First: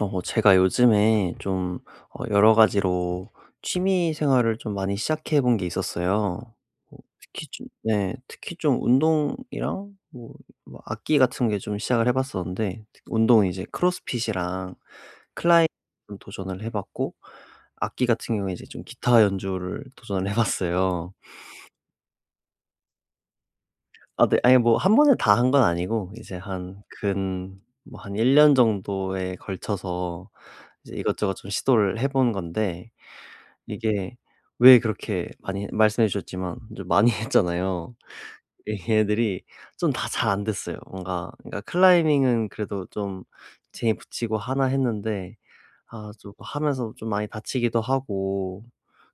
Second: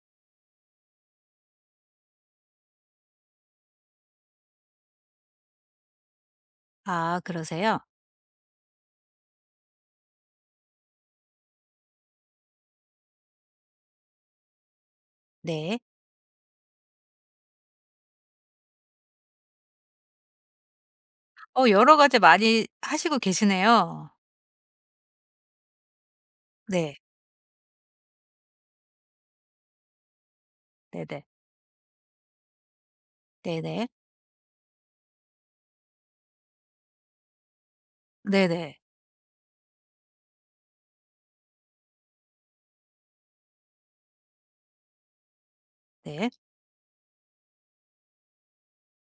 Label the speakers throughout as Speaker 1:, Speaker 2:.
Speaker 1: 제가 요즘에 좀 여러 가지로 취미 생활을 좀 많이 시작해 본 게 있었어요. 뭐
Speaker 2: 아
Speaker 1: 특히 좀
Speaker 2: 그러세요?
Speaker 1: 네 특히 좀 운동이랑 뭐 뭐 악기 같은 게 좀 시작을 해 봤었는데, 운동은 이제 크로스핏이랑 클라이밍
Speaker 2: 네.
Speaker 1: 도전을 해 봤고 악기 같은 경우에 이제 좀 기타 연주를 도전을 해 봤어요.
Speaker 2: 어 여러 가지 많이 하시고 계시네요.
Speaker 1: 아 네. 아니 뭐 한 번에 다 한 건 아니고 이제 한
Speaker 2: 네.
Speaker 1: 근 뭐 한 1년 년 정도에 걸쳐서 이제
Speaker 2: 네네.
Speaker 1: 이것저것 좀 시도를 해본 건데
Speaker 2: 네네.
Speaker 1: 이게 왜 그렇게 많이 말씀해 주셨지만 좀 많이 했잖아요.
Speaker 2: 네네.
Speaker 1: 얘네들이 좀 다 잘 안 됐어요. 뭔가 그러니까 클라이밍은 그래도 좀 재미 붙이고 하나 했는데 아
Speaker 2: 네.
Speaker 1: 좀 하면서 좀 많이 다치기도 하고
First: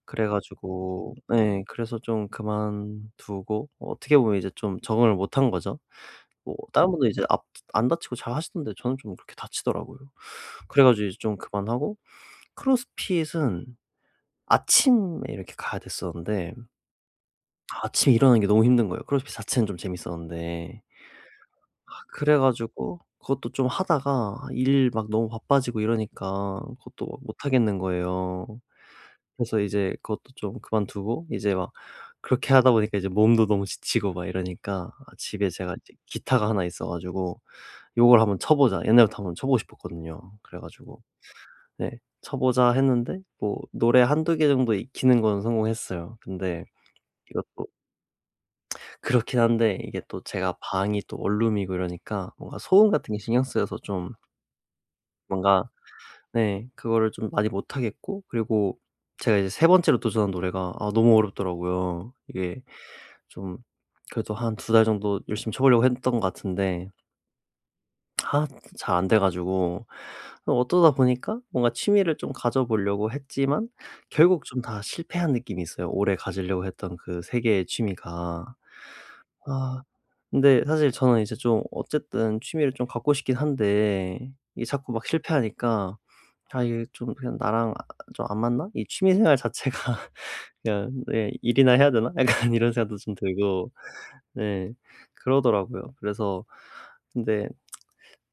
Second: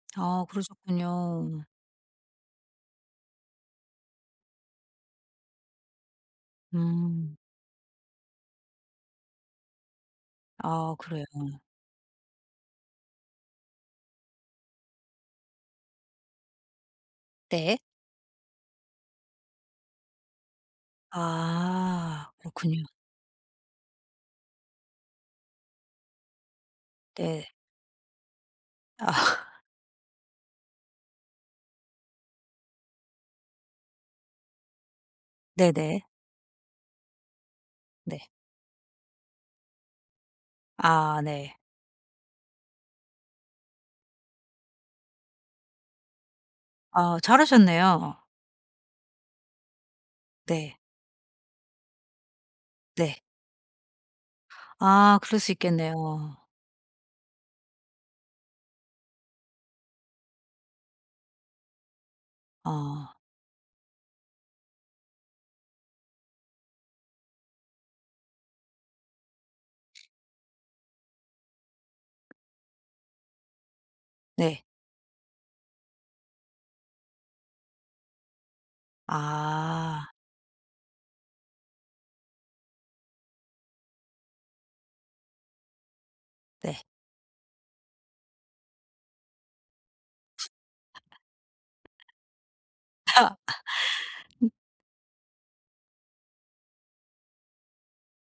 Speaker 1: 그래
Speaker 2: 아
Speaker 1: 가지고 예
Speaker 2: 그러셨군요.
Speaker 1: 그래서 좀 그만두고 어떻게 보면 이제 좀 적응을 못한 거죠. 뭐 다른 분들은 이제
Speaker 2: 음.
Speaker 1: 앞 안 다치고 잘 하시던데 저는 좀 그렇게 다치더라고요. 그래
Speaker 2: 아
Speaker 1: 가지고 이제
Speaker 2: 그래요.
Speaker 1: 좀 그만하고 크로스핏은 아침에 이렇게 가야 됐었는데
Speaker 2: 네.
Speaker 1: 아침에 일어나는 게 너무 힘든 거예요. 크로스핏 자체는 좀 재밌었는데. 아
Speaker 2: 아
Speaker 1: 그래
Speaker 2: 그렇군요.
Speaker 1: 가지고 그것도 좀 하다가 일 막 너무 바빠지고 이러니까 그것도 못
Speaker 2: 네.
Speaker 1: 하겠는 거예요.
Speaker 2: 아
Speaker 1: 그래서 이제 그것도 좀 그만두고 이제 막 그렇게 하다 보니까 이제 몸도 너무 지치고 막 이러니까 아 집에 제가 이제
Speaker 2: 네네.
Speaker 1: 기타가 하나 있어 가지고 '요걸
Speaker 2: 네.
Speaker 1: 한번 쳐 보자.' 옛날부터 한번 쳐 보고 싶었거든요. 그래 가지고
Speaker 2: 아 네.
Speaker 1: 네 쳐 보자 했는데 뭐 노래 한두 개 정도 익히는 건 성공했어요. 근데
Speaker 2: 아
Speaker 1: 이것도
Speaker 2: 잘하셨네요.
Speaker 1: 그렇긴 한데 이게 또 제가
Speaker 2: 네.
Speaker 1: 방이 또 원룸이고 이러니까 뭔가 소음 같은 게
Speaker 2: 네.
Speaker 1: 신경 쓰여서 좀
Speaker 2: 아 그럴 수
Speaker 1: 뭔가
Speaker 2: 있겠네요.
Speaker 1: 네. 그거를 좀 많이 못 하겠고, 그리고 제가 이제 세 번째로 도전한 노래가 아 너무 어렵더라고요. 이게
Speaker 2: 어
Speaker 1: 좀 그래도 한 두 달 정도 열심히 쳐 보려고 했던 것 같은데 아 잘 안 돼 가지고 어떠다 보니까 뭔가 취미를 좀 가져 보려고 했지만 결국 좀
Speaker 2: 네.
Speaker 1: 다 실패한 느낌이 있어요, 오래 가지려고 했던 그 세 개의 취미가. 아
Speaker 2: 아
Speaker 1: 근데 사실 저는 이제 좀 어쨌든 취미를 좀 갖고 싶긴 한데 이게 자꾸 막 실패하니까 '아
Speaker 2: 네.
Speaker 1: 이게 좀 그냥 나랑 아 좀 안 맞나? 이 취미 생활 자체가 그냥 네 일이나 해야 되나?' 약간 이런 생각도 좀 들고 네 그러더라고요. 그래서 근데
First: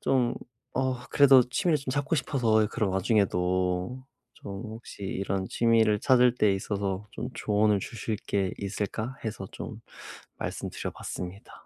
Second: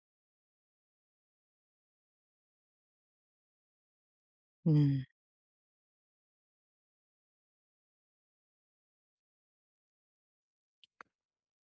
Speaker 1: 좀 어 그래도 취미를 좀 찾고 싶어서 그런 와중에도 좀
Speaker 2: 음.
Speaker 1: 혹시 이런 취미를 찾을 때 있어서 좀 조언을 주실 게 있을까 해서 좀 말씀드려 봤습니다.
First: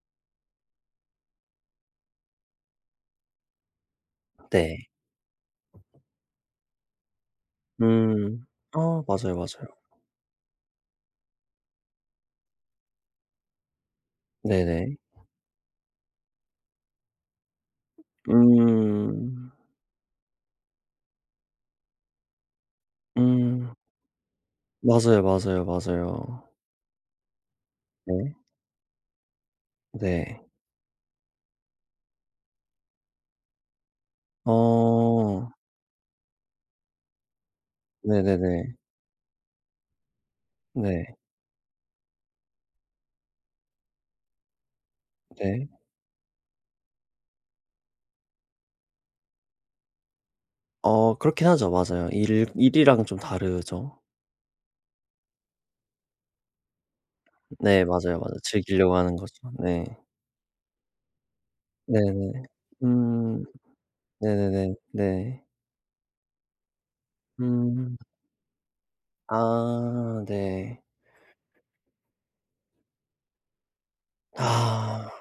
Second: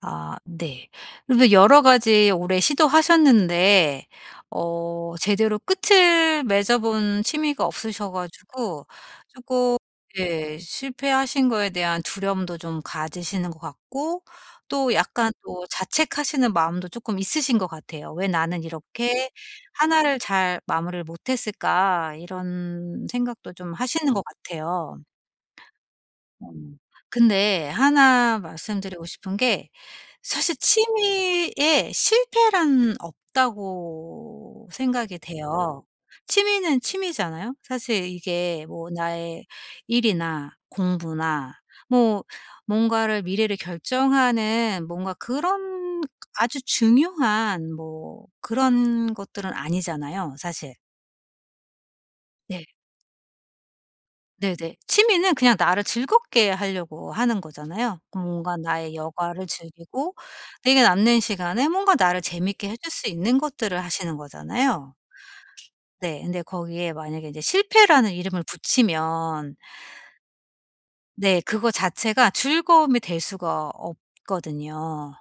Speaker 2: 아 네. 그래서 여러 가지 올해 시도하셨는데
Speaker 1: 네.
Speaker 2: 어 제대로 끝을 맺어 본 취미가 없으셔
Speaker 1: 음.
Speaker 2: 가지고
Speaker 1: 어 맞아요, 맞아요.
Speaker 2: 조금 예 실패하신 거에 대한 두려움도 좀 가지시는 것 같고 또
Speaker 1: 네네.
Speaker 2: 약간 또 자책하시는 마음도 조금 있으신 것 같아요. '왜 나는 이렇게
Speaker 1: 음.
Speaker 2: 하나를 잘 마무리를 못 했을까?' 이런 생각도 좀
Speaker 1: 음.
Speaker 2: 하시는 것 같아요.
Speaker 1: 맞아요, 맞아요, 맞아요.
Speaker 2: 음. 근데
Speaker 1: 네.
Speaker 2: 하나 말씀드리고 싶은 게
Speaker 1: 네.
Speaker 2: 사실 취미에 실패란 없다고 생각이
Speaker 1: 어.
Speaker 2: 돼요. 취미는 취미잖아요. 사실 이게
Speaker 1: 네네네.
Speaker 2: 뭐 나의 일이나
Speaker 1: 네.
Speaker 2: 공부나 뭐 뭔가를 미래를 결정하는 뭔가
Speaker 1: 네.
Speaker 2: 그런 아주 중요한 뭐 그런 것들은 아니잖아요, 사실.
Speaker 1: 어 그렇긴 하죠. 맞아요. 일
Speaker 2: 네.
Speaker 1: 일이랑 좀 다르죠.
Speaker 2: 네네. 취미는 그냥 나를 즐겁게 하려고 하는
Speaker 1: 네
Speaker 2: 거잖아요.
Speaker 1: 맞아요, 맞아요.
Speaker 2: 뭔가 나의
Speaker 1: 즐기려고 하는 거죠.
Speaker 2: 여가를
Speaker 1: 네.
Speaker 2: 즐기고 내게 남는 시간에 뭔가 나를
Speaker 1: 네네.
Speaker 2: 재밌게 해줄 수 있는
Speaker 1: 음.
Speaker 2: 것들을 하시는
Speaker 1: 네네네.
Speaker 2: 거잖아요.
Speaker 1: 네.
Speaker 2: 네. 근데 거기에 만약에 이제
Speaker 1: 음.
Speaker 2: 실패라는 이름을 붙이면
Speaker 1: 아 네.
Speaker 2: 네 그거 자체가 즐거움이 될 수가
Speaker 1: 아.
Speaker 2: 없거든요.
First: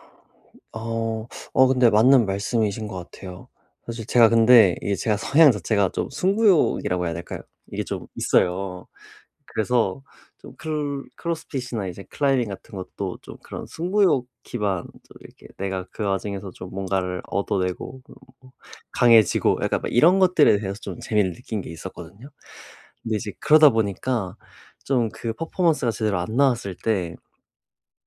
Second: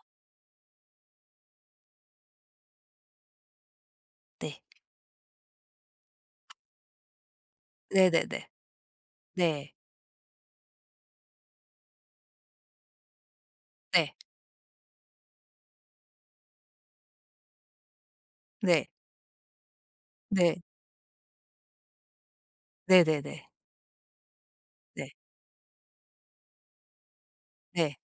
Speaker 1: 어. 어 근데 맞는 말씀이신 것 같아요. 사실 제가
Speaker 2: 네.
Speaker 1: 근데 이게 제가 성향 자체가 좀 승부욕이라고 해야 될까요? 이게 좀
Speaker 2: 네네네.
Speaker 1: 있어요.
Speaker 2: 네.
Speaker 1: 그래서 좀 클 크로스핏이나 이제 클라이밍 같은 것도 좀 그런
Speaker 2: 네.
Speaker 1: 승부욕 기반 좀 이렇게 내가 그 와중에서 좀 뭔가를 얻어내고 뭐
Speaker 2: 네.
Speaker 1: 강해지고 약간 막 이런 것들에
Speaker 2: 네.
Speaker 1: 대해서 좀 재미를 느낀 게 있었거든요. 근데 이제
Speaker 2: 네네네.
Speaker 1: 그러다 보니까 좀
Speaker 2: 네.
Speaker 1: 그 퍼포먼스가 제대로 안 나왔을 때
Speaker 2: 네.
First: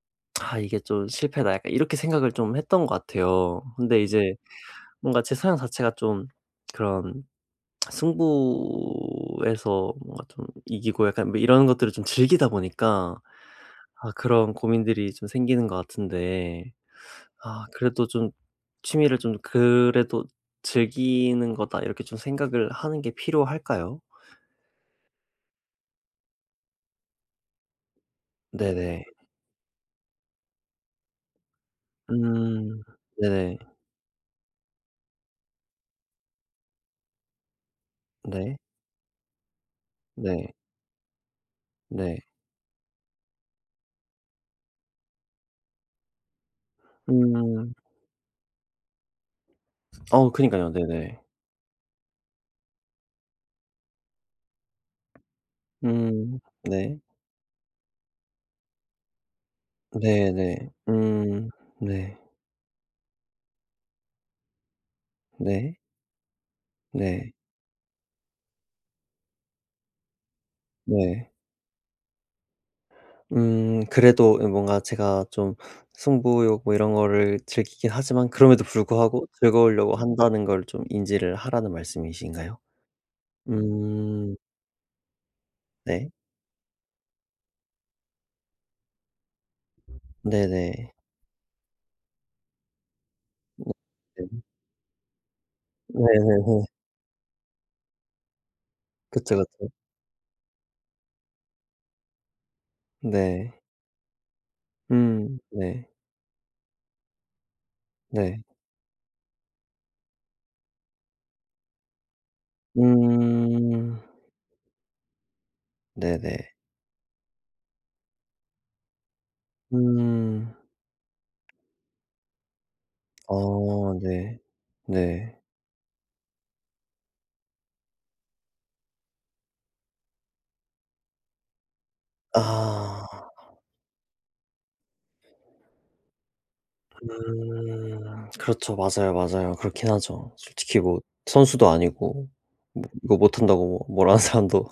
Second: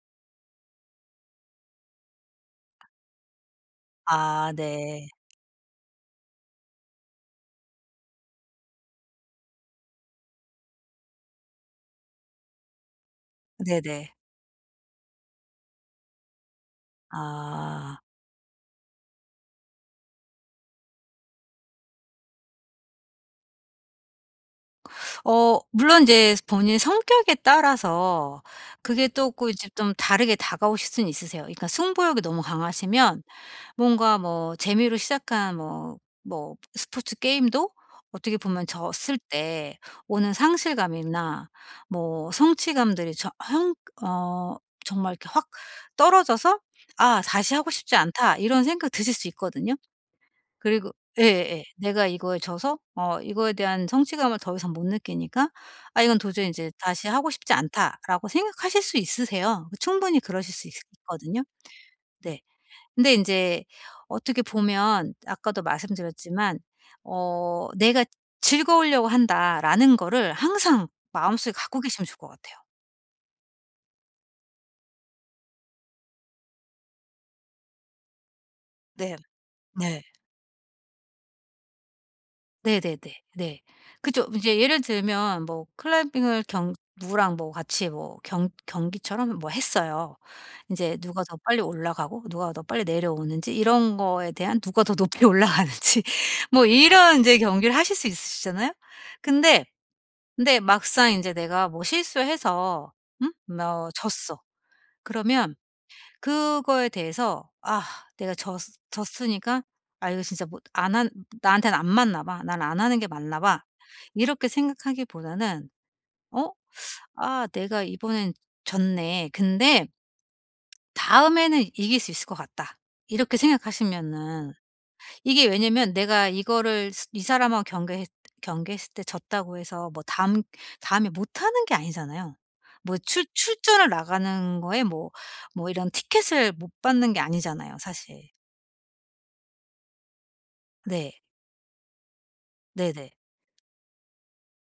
Speaker 1: '아 이게 좀 실패다.' 약간 이렇게 생각을 좀 했던 것 같아요. 근데 이제
Speaker 2: 아 네.
Speaker 1: 뭔가 제 성향 자체가 좀 그런 승부에서 뭔가 좀 이기고 약간 뭐 이런 것들을 좀 즐기다 보니까 아
Speaker 2: 네네.
Speaker 1: 그런 고민들이 좀 생기는 것 같은데 아
Speaker 2: 아.
Speaker 1: 그래도 좀 '취미를 좀 그래도 즐기는 거다.' 이렇게 좀 생각을 하는 게 필요할까요?
Speaker 2: 어 물론 이제 본인 성격에 따라서
Speaker 1: 네네.
Speaker 2: 그게 또고 이제 좀 다르게 다가오실 수는 있으세요. 그러니까 승부욕이 너무
Speaker 1: 음.
Speaker 2: 강하시면
Speaker 1: 네네.
Speaker 2: 뭔가 뭐 재미로 시작한 뭐 뭐 스포츠 게임도 어떻게
Speaker 1: 네.
Speaker 2: 보면 졌을 때 오는
Speaker 1: 네.
Speaker 2: 상실감이나
Speaker 1: 네.
Speaker 2: 뭐 성취감들이 저 형 어 정말 이렇게 확 떨어져서 '아 다시 하고
Speaker 1: 음.
Speaker 2: 싶지 않다.' 이런 생각 드실 수 있거든요.
Speaker 1: 어 그니까요.
Speaker 2: 그리고
Speaker 1: 네네.
Speaker 2: 예예. 내가 이거에 져서 어 이거에 대한 성취감을 더 이상 못 느끼니까 '아 이건
Speaker 1: 음.
Speaker 2: 도저히 인제
Speaker 1: 네.
Speaker 2: 다시 하고 싶지 않다.'라고 생각하실 수 있으세요. 충분히 그러실 수
Speaker 1: 네네.
Speaker 2: 있 있거든요.
Speaker 1: 음. 네.
Speaker 2: 네. 근데 인제 어떻게 보면 아까도
Speaker 1: 네.
Speaker 2: 말씀드렸지만
Speaker 1: 네.
Speaker 2: 어 '내가 즐거우려고 한다.'라는 거를 항상
Speaker 1: 네.
Speaker 2: 마음속에 갖고 계시면 좋을 것 같아요.
Speaker 1: 그래도 뭔가 제가 좀 승부욕 뭐 이런 거를 즐기긴 하지만 그럼에도
Speaker 2: 네.
Speaker 1: 불구하고 즐거우려고
Speaker 2: 네.
Speaker 1: 한다는 걸 좀 인지를 하라는 말씀이신가요?
Speaker 2: 네네네. 네. 그죠.
Speaker 1: 음
Speaker 2: 이제 예를 들면 뭐
Speaker 1: 네.
Speaker 2: 클라이밍을 경 누구랑 뭐 같이 뭐 경 경기처럼 뭐 했어요.
Speaker 1: 네네.
Speaker 2: 인제 누가 더 빨리 올라가고 누가 더 빨리 내려오는지
Speaker 1: 네.
Speaker 2: 이런
Speaker 1: 네.
Speaker 2: 거에 대한 누가 더 높이 올라가는지 뭐
Speaker 1: 네네네.
Speaker 2: 이런 인제 경기를 하실 수 있으시잖아요.
Speaker 1: 그쵸,
Speaker 2: 근데
Speaker 1: 그쵸.
Speaker 2: 근데 막상 인제 내가 뭐 실수해서 응?
Speaker 1: 네.
Speaker 2: 뭐 졌어. 그러면
Speaker 1: 네.
Speaker 2: 그거에 대해서 '아 내가
Speaker 1: 네.
Speaker 2: 졌 졌으니까 아 이거 진짜 못 안 한 나한테는 안 맞나 봐. 난 안 하는 게 맞나 봐.'
Speaker 1: 음
Speaker 2: 이렇게 생각하기보다는 '어
Speaker 1: 네네.
Speaker 2: 아 내가 이번엔 졌네. 근데
Speaker 1: 음.
Speaker 2: 다음에는 이길 수 있을 것 같다.' 이렇게
Speaker 1: 어 네.
Speaker 2: 생각하시면은
Speaker 1: 네.
Speaker 2: 이게 왜냐면 내가 이거를 스 이 사람하고 경계했을 때 졌다고 해서 뭐 다음에 못하는 게 아니잖아요. 뭐
Speaker 1: 아.
Speaker 2: 출 출전을 나가는 거에 뭐 뭐 이런 티켓을 못 받는 게 아니잖아요 사실.
Speaker 1: 음. 그렇죠. 맞아요, 맞아요. 그렇긴 하죠. 솔직히 뭐
Speaker 2: 네.
Speaker 1: 선수도 아니고 뭐
Speaker 2: 네네. 네.
Speaker 1: 이거 못한다고 뭐 뭐라는 사람도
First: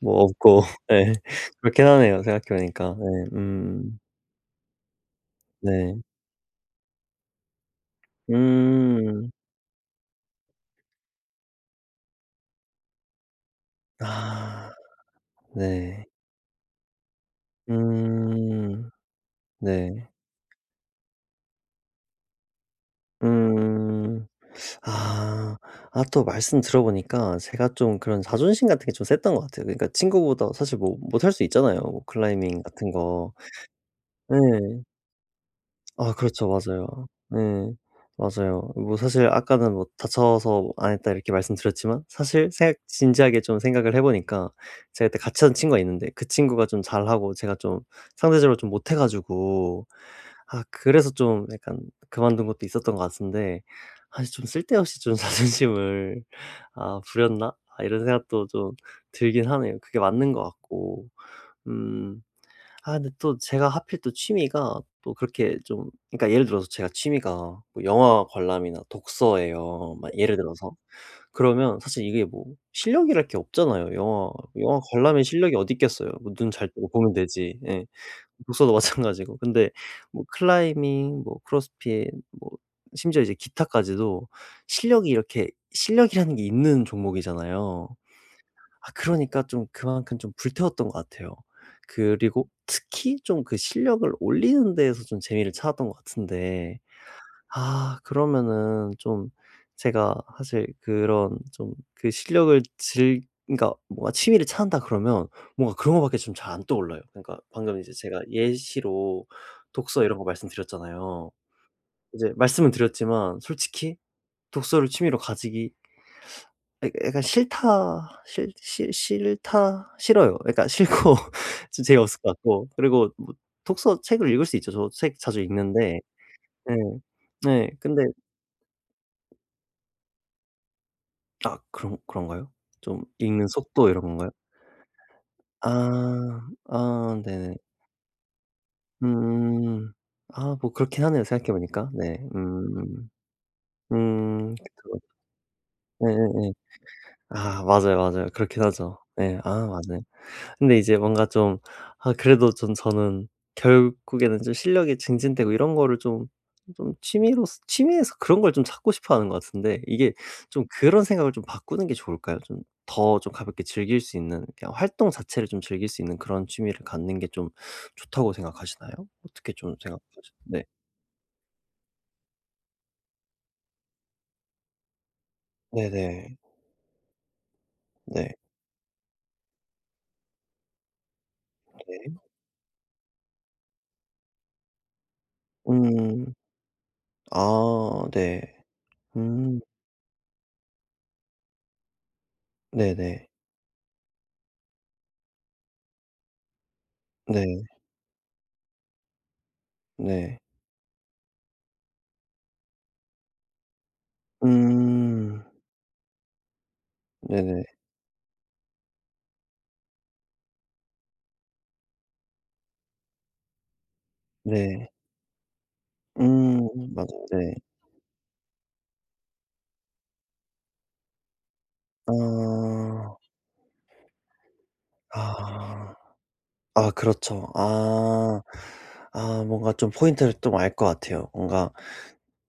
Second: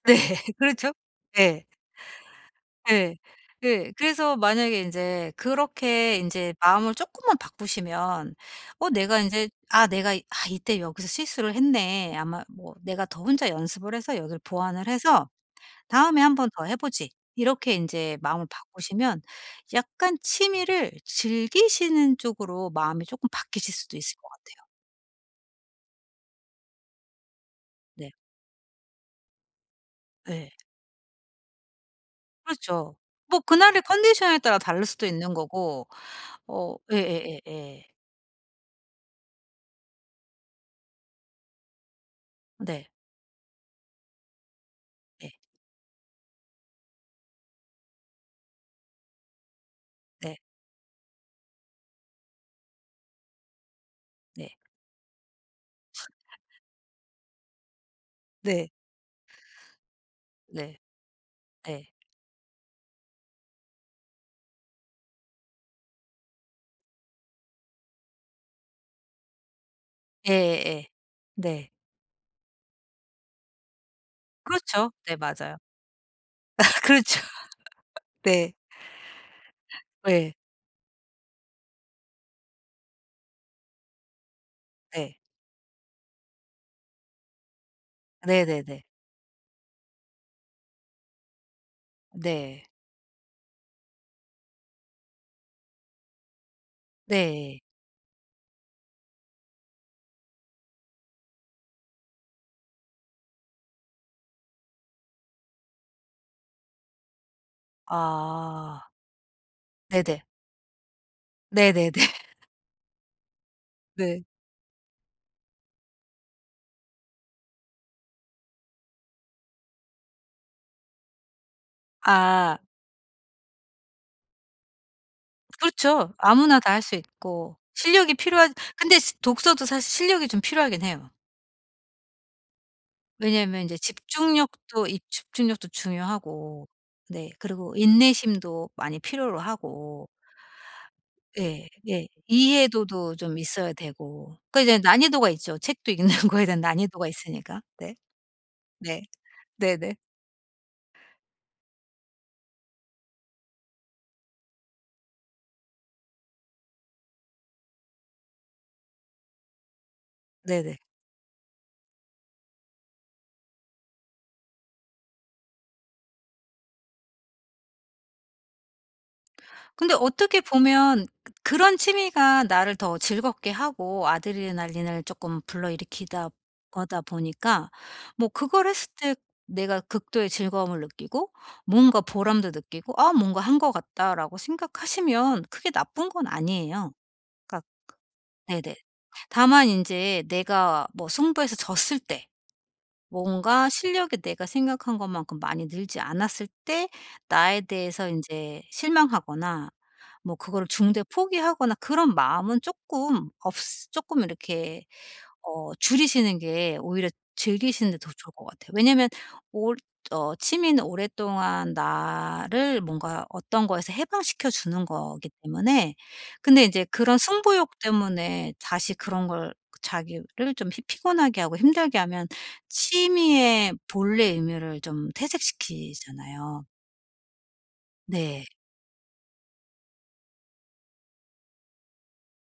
Speaker 1: 뭐 없고
Speaker 2: 그렇죠.
Speaker 1: 예.
Speaker 2: 네,
Speaker 1: 그렇긴 하네요, 생각해 보니까. 네.
Speaker 2: 네, 네.
Speaker 1: 음.
Speaker 2: 그래서 만약에 이제
Speaker 1: 네.
Speaker 2: 그렇게 이제 마음을 조금만 바꾸시면 어 내가 이
Speaker 1: 음.
Speaker 2: 제 '아 내가 이때 여기서 실수를 했네. 아마 뭐 내가 더 혼자 연습을 해서 여기를
Speaker 1: 아.
Speaker 2: 보완을 해서
Speaker 1: 네.
Speaker 2: '다음에 한 번 더 해 보지.' 이렇게 인제 마음을
Speaker 1: 음.
Speaker 2: 바꾸시면
Speaker 1: 네.
Speaker 2: 약간 취미를 즐기시는 쪽으로 마음이 쪼끔 바뀌실 수도 있을
Speaker 1: 음.
Speaker 2: 것 같아요.
Speaker 1: 아. 아 또 말씀 들어 보니까 제가 좀
Speaker 2: 네.
Speaker 1: 그런 자존심 같은 게 좀 셌던 것 같아요. 그러니까
Speaker 2: 예.
Speaker 1: 친구보다 사실 뭐 못할 수 있잖아요, 뭐 클라이밍 같은
Speaker 2: 그렇죠.
Speaker 1: 거.
Speaker 2: 뭐 그날의 컨디션에 따라
Speaker 1: 예.
Speaker 2: 다를 수도 있는 거고
Speaker 1: 아 그렇죠.
Speaker 2: 어
Speaker 1: 맞아요. 네.
Speaker 2: 예예예예.
Speaker 1: 맞아요. 뭐 사실 아까는 뭐 "다쳐서 안 했다." 이렇게 말씀드렸지만 사실 생각
Speaker 2: 네.
Speaker 1: 진지하게 좀 생각을 해 보니까 제가 그때
Speaker 2: 네.
Speaker 1: 같이 한 친구가 있는데 그 친구가 좀 잘하고 제가 좀 상대적으로 좀 못해 가지고
Speaker 2: 네.
Speaker 1: 아 그래서 좀 약간 그만둔 것도 있었던 것 같은데 사실 좀
Speaker 2: 네.
Speaker 1: '쓸데없이 좀 자존심을 아 부렸나?' 아 이런 생각도
Speaker 2: 네.
Speaker 1: 좀 들긴 하네요. 그게 맞는 것
Speaker 2: 네.
Speaker 1: 같고.
Speaker 2: 네.
Speaker 1: 음. 아 근데 또 제가 하필 또 취미가 또 그렇게 좀 그러니까 예를 들어서 제가 취미가 뭐 영화 관람이나 독서예요. 막 예를 들어서.
Speaker 2: 예예예. 네.
Speaker 1: 그러면 사실 이게 뭐 실력이랄 게 없잖아요. 영화
Speaker 2: 그렇죠. 네
Speaker 1: 관람에 실력이
Speaker 2: 맞아요.
Speaker 1: 어디 있겠어요. 뭐 눈 잘 뜨고 보면
Speaker 2: 그렇죠.
Speaker 1: 되지. 예.
Speaker 2: 네.
Speaker 1: 독서도 마찬가지고. 근데 뭐
Speaker 2: 예.
Speaker 1: 클라이밍 뭐 크로스핏 뭐 심지어 이제 기타까지도 실력이
Speaker 2: 네.
Speaker 1: 이렇게 실력이라는 게 있는 종목이잖아요.
Speaker 2: 네네네.
Speaker 1: 아 그러니까 좀 그만큼 좀 불태웠던 것 같아요. 그리고
Speaker 2: 네.
Speaker 1: 특히 좀 그 실력을 올리는 데에서 좀 재미를 찾았던 것 같은데
Speaker 2: 네.
Speaker 1: 아 그러면은 좀 제가 사실 그런 좀 그 실력을 즐 그러니까 뭔가 취미를 찾는다 그러면 뭔가 그런 거 밖에 좀 잘 안 떠올라요. 그러니까 방금 이제 제가
Speaker 2: 아.
Speaker 1: 예시로 독서 이런
Speaker 2: 네네.
Speaker 1: 거 말씀드렸잖아요.
Speaker 2: 네네네.
Speaker 1: 이제 말씀은 드렸지만 솔직히
Speaker 2: 네.
Speaker 1: 독서를 취미로 가지기 약 약간 싫다 싫 싫 싫다 싫어요. 그러니까 싫고 좀 재미없을 것
Speaker 2: 아
Speaker 1: 같고 그리고 뭐 독서 책을 읽을 수 있죠. 저 책 자주 읽는데
Speaker 2: 그렇죠. 아무나 다
Speaker 1: 예.
Speaker 2: 할 수 있고
Speaker 1: 네. 근데
Speaker 2: 실력이 필요하 근데 시 독서도 사실 실력이 좀 필요하긴 해요.
Speaker 1: 아 그런 그런가요? 좀 읽는
Speaker 2: 왜냐하면 인제
Speaker 1: 속도 이런 건가요?
Speaker 2: 집중력도 이 집중력도
Speaker 1: 아.
Speaker 2: 중요하고
Speaker 1: 아
Speaker 2: 네
Speaker 1: 네네.
Speaker 2: 그리고 인내심도 많이 필요로
Speaker 1: 음.
Speaker 2: 하고
Speaker 1: 아 뭐 그렇긴 하네요 생각해
Speaker 2: 예
Speaker 1: 보니까.
Speaker 2: 예
Speaker 1: 네. 음.
Speaker 2: 이해도도 좀 있어야 되고
Speaker 1: 음.
Speaker 2: 그 이제
Speaker 1: 그쵸.
Speaker 2: 난이도가 있죠. 책도 읽는 거에
Speaker 1: 예예예.
Speaker 2: 대한 난이도가 있으니까.
Speaker 1: 아
Speaker 2: 네.
Speaker 1: 맞아요, 맞아요. 그렇긴 하죠.
Speaker 2: 네.
Speaker 1: 예. 아
Speaker 2: 네네.
Speaker 1: 맞네. 근데 이제 뭔가 좀 아 그래도 좀 저는 결국에는 좀 실력이 증진되고 이런 거를 좀 좀 취미로 취미에서 그런 걸 좀 찾고 싶어 하는 것 같은데 이게 좀
Speaker 2: 네네.
Speaker 1: 그런 생각을 좀 바꾸는 게 좋을까요? 좀 더 좀 가볍게 즐길 수 있는 그냥 활동 자체를 좀 즐길 수 있는 그런 취미를 갖는 게 좀 좋다고 생각하시나요? 어떻게 좀
Speaker 2: 근데
Speaker 1: 생각하시
Speaker 2: 어떻게
Speaker 1: 네.
Speaker 2: 보면 그런 취미가 나를 더 즐겁게 하고 아드레날린을 쪼끔 불러일으키다
Speaker 1: 네네.
Speaker 2: 거다 보니까 뭐
Speaker 1: 네.
Speaker 2: 그걸 했을 때 내가 극도의 즐거움을 느끼고 뭔가
Speaker 1: 네.
Speaker 2: 보람도 느끼고 '아 뭔가 한 것 같다.'라고 생각하시면 크게 나쁜 건
Speaker 1: 음.
Speaker 2: 아니에요. 그러니까
Speaker 1: 아 네.
Speaker 2: 네네.
Speaker 1: 음.
Speaker 2: 다만 인제 내가 뭐 승부해서 졌을 때
Speaker 1: 네네.
Speaker 2: 뭔가 실력이 내가 생각한 것만큼 많이 늘지 않았을 때 나에
Speaker 1: 네.
Speaker 2: 대해서 인제 실망하거나 뭐
Speaker 1: 네.
Speaker 2: 그거를 중도에 포기하거나 그런 마음은 쪼끔 없으 쪼끔 이렇게
Speaker 1: 음.
Speaker 2: 어 줄이시는 게 오히려
Speaker 1: 네네.
Speaker 2: 즐기시는 데 더 좋을 것 같아요. 왜냐면 올 어 취미는 오랫동안 나를 뭔가 어떤 거에서 해방시켜 주는
Speaker 1: 네.
Speaker 2: 거기 때문에
Speaker 1: 음
Speaker 2: 근데 인제
Speaker 1: 맞아요.
Speaker 2: 그런
Speaker 1: 네.
Speaker 2: 승부욕 때문에 다시 그런 걸 자기를 좀 피 피곤하게 하고 힘들게 하면
Speaker 1: 아.
Speaker 2: 취미의 본래의 의미를 좀
Speaker 1: 아.
Speaker 2: 퇴색시키잖아요.
Speaker 1: 아 그렇죠. 아.
Speaker 2: 네.
Speaker 1: 아 뭔가 좀 포인트를 좀 알 것 같아요. 뭔가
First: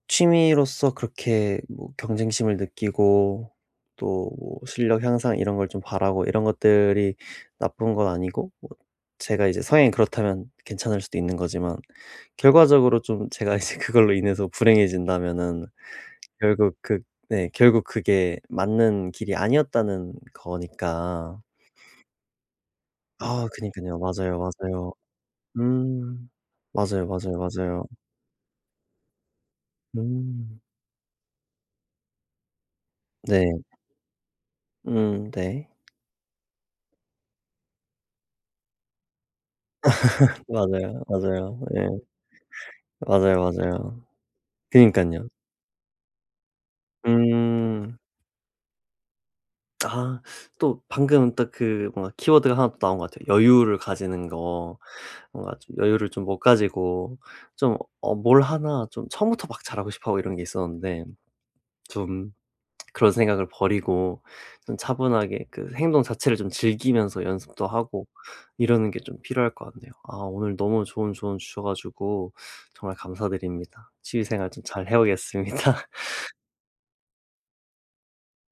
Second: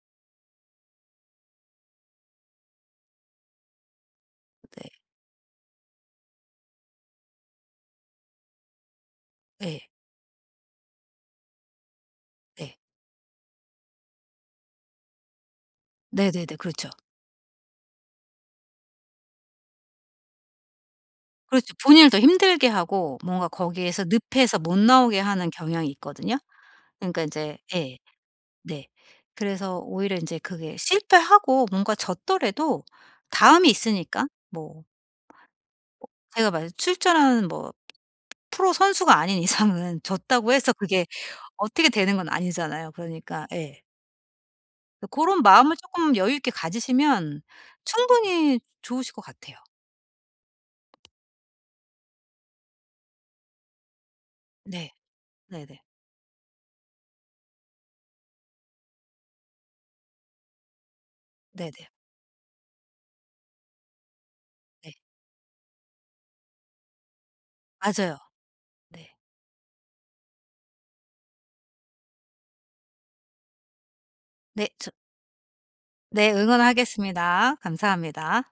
Speaker 1: 취미로서 그렇게 뭐 경쟁심을 느끼고 또 뭐
Speaker 2: 네.
Speaker 1: 실력 향상 이런 걸 좀 바라고 이런 것들이 나쁜 건 아니고 뭐 제가 이제
Speaker 2: 예.
Speaker 1: 성향이 그렇다면 괜찮을 수도 있는 거지만
Speaker 2: 네.
Speaker 1: 결과적으로 좀 제가 이제 그걸로 인해서 불행해진다면은
Speaker 2: 네네네.
Speaker 1: 결국
Speaker 2: 그렇죠.
Speaker 1: 그 네 결국 그게 맞는 길이 아니었다는 거니까.
Speaker 2: 그렇죠. 본인을 더 힘들게 하고 뭔가
Speaker 1: 아 그니깐요.
Speaker 2: 거기에서
Speaker 1: 맞아요,
Speaker 2: 늪에서 못
Speaker 1: 맞아요.
Speaker 2: 나오게 하는 경향이
Speaker 1: 음.
Speaker 2: 있거든요.
Speaker 1: 맞아요,
Speaker 2: 그러니까 이
Speaker 1: 맞아요,
Speaker 2: 제
Speaker 1: 맞아요.
Speaker 2: 예. 네. 그래서 오히려 인제
Speaker 1: 음.
Speaker 2: 그게 실패하고 뭔가 졌더라도
Speaker 1: 네.
Speaker 2: 다음이 있으니까 뭐
Speaker 1: 네.
Speaker 2: 제가 만약 출전하는 뭐 프로 선수가 아닌 이상은 졌다고 해서
Speaker 1: 맞아요,
Speaker 2: 그게
Speaker 1: 맞아요.
Speaker 2: 어떻게
Speaker 1: 예.
Speaker 2: 되는 건 아니잖아요.
Speaker 1: 맞아요,
Speaker 2: 그러니까 예.
Speaker 1: 맞아요. 그니깐요.
Speaker 2: 고런 마음을 쪼끔 여유 있게 가지시면
Speaker 1: 음.
Speaker 2: 충분히 좋으실 것 같아요.
Speaker 1: 아 또 방금 딱 그 뭔가 키워드가 하나 또 나온 것 같아요. 여유를 가지는 거.
Speaker 2: 네.
Speaker 1: 뭔가 좀
Speaker 2: 네네.
Speaker 1: 여유를 좀 못 가지고 좀 어 뭘 하나 좀 처음부터 막 잘하고 싶어 하고 이런 게 있었는데
Speaker 2: 네네.
Speaker 1: 좀 그런 생각을 버리고 좀
Speaker 2: 네.
Speaker 1: 차분하게 그 행동 자체를 좀 즐기면서 연습도 하고
Speaker 2: 맞아요.
Speaker 1: 이러는 게
Speaker 2: 네.
Speaker 1: 좀 필요할 것 같네요. 아 오늘 너무 좋은 조언 주셔 가지고 정말 감사드립니다. 취미생활 좀
Speaker 2: 네.
Speaker 1: 잘
Speaker 2: 저
Speaker 1: 해 오겠습니다.
Speaker 2: 네 응원하겠습니다. 감사합니다.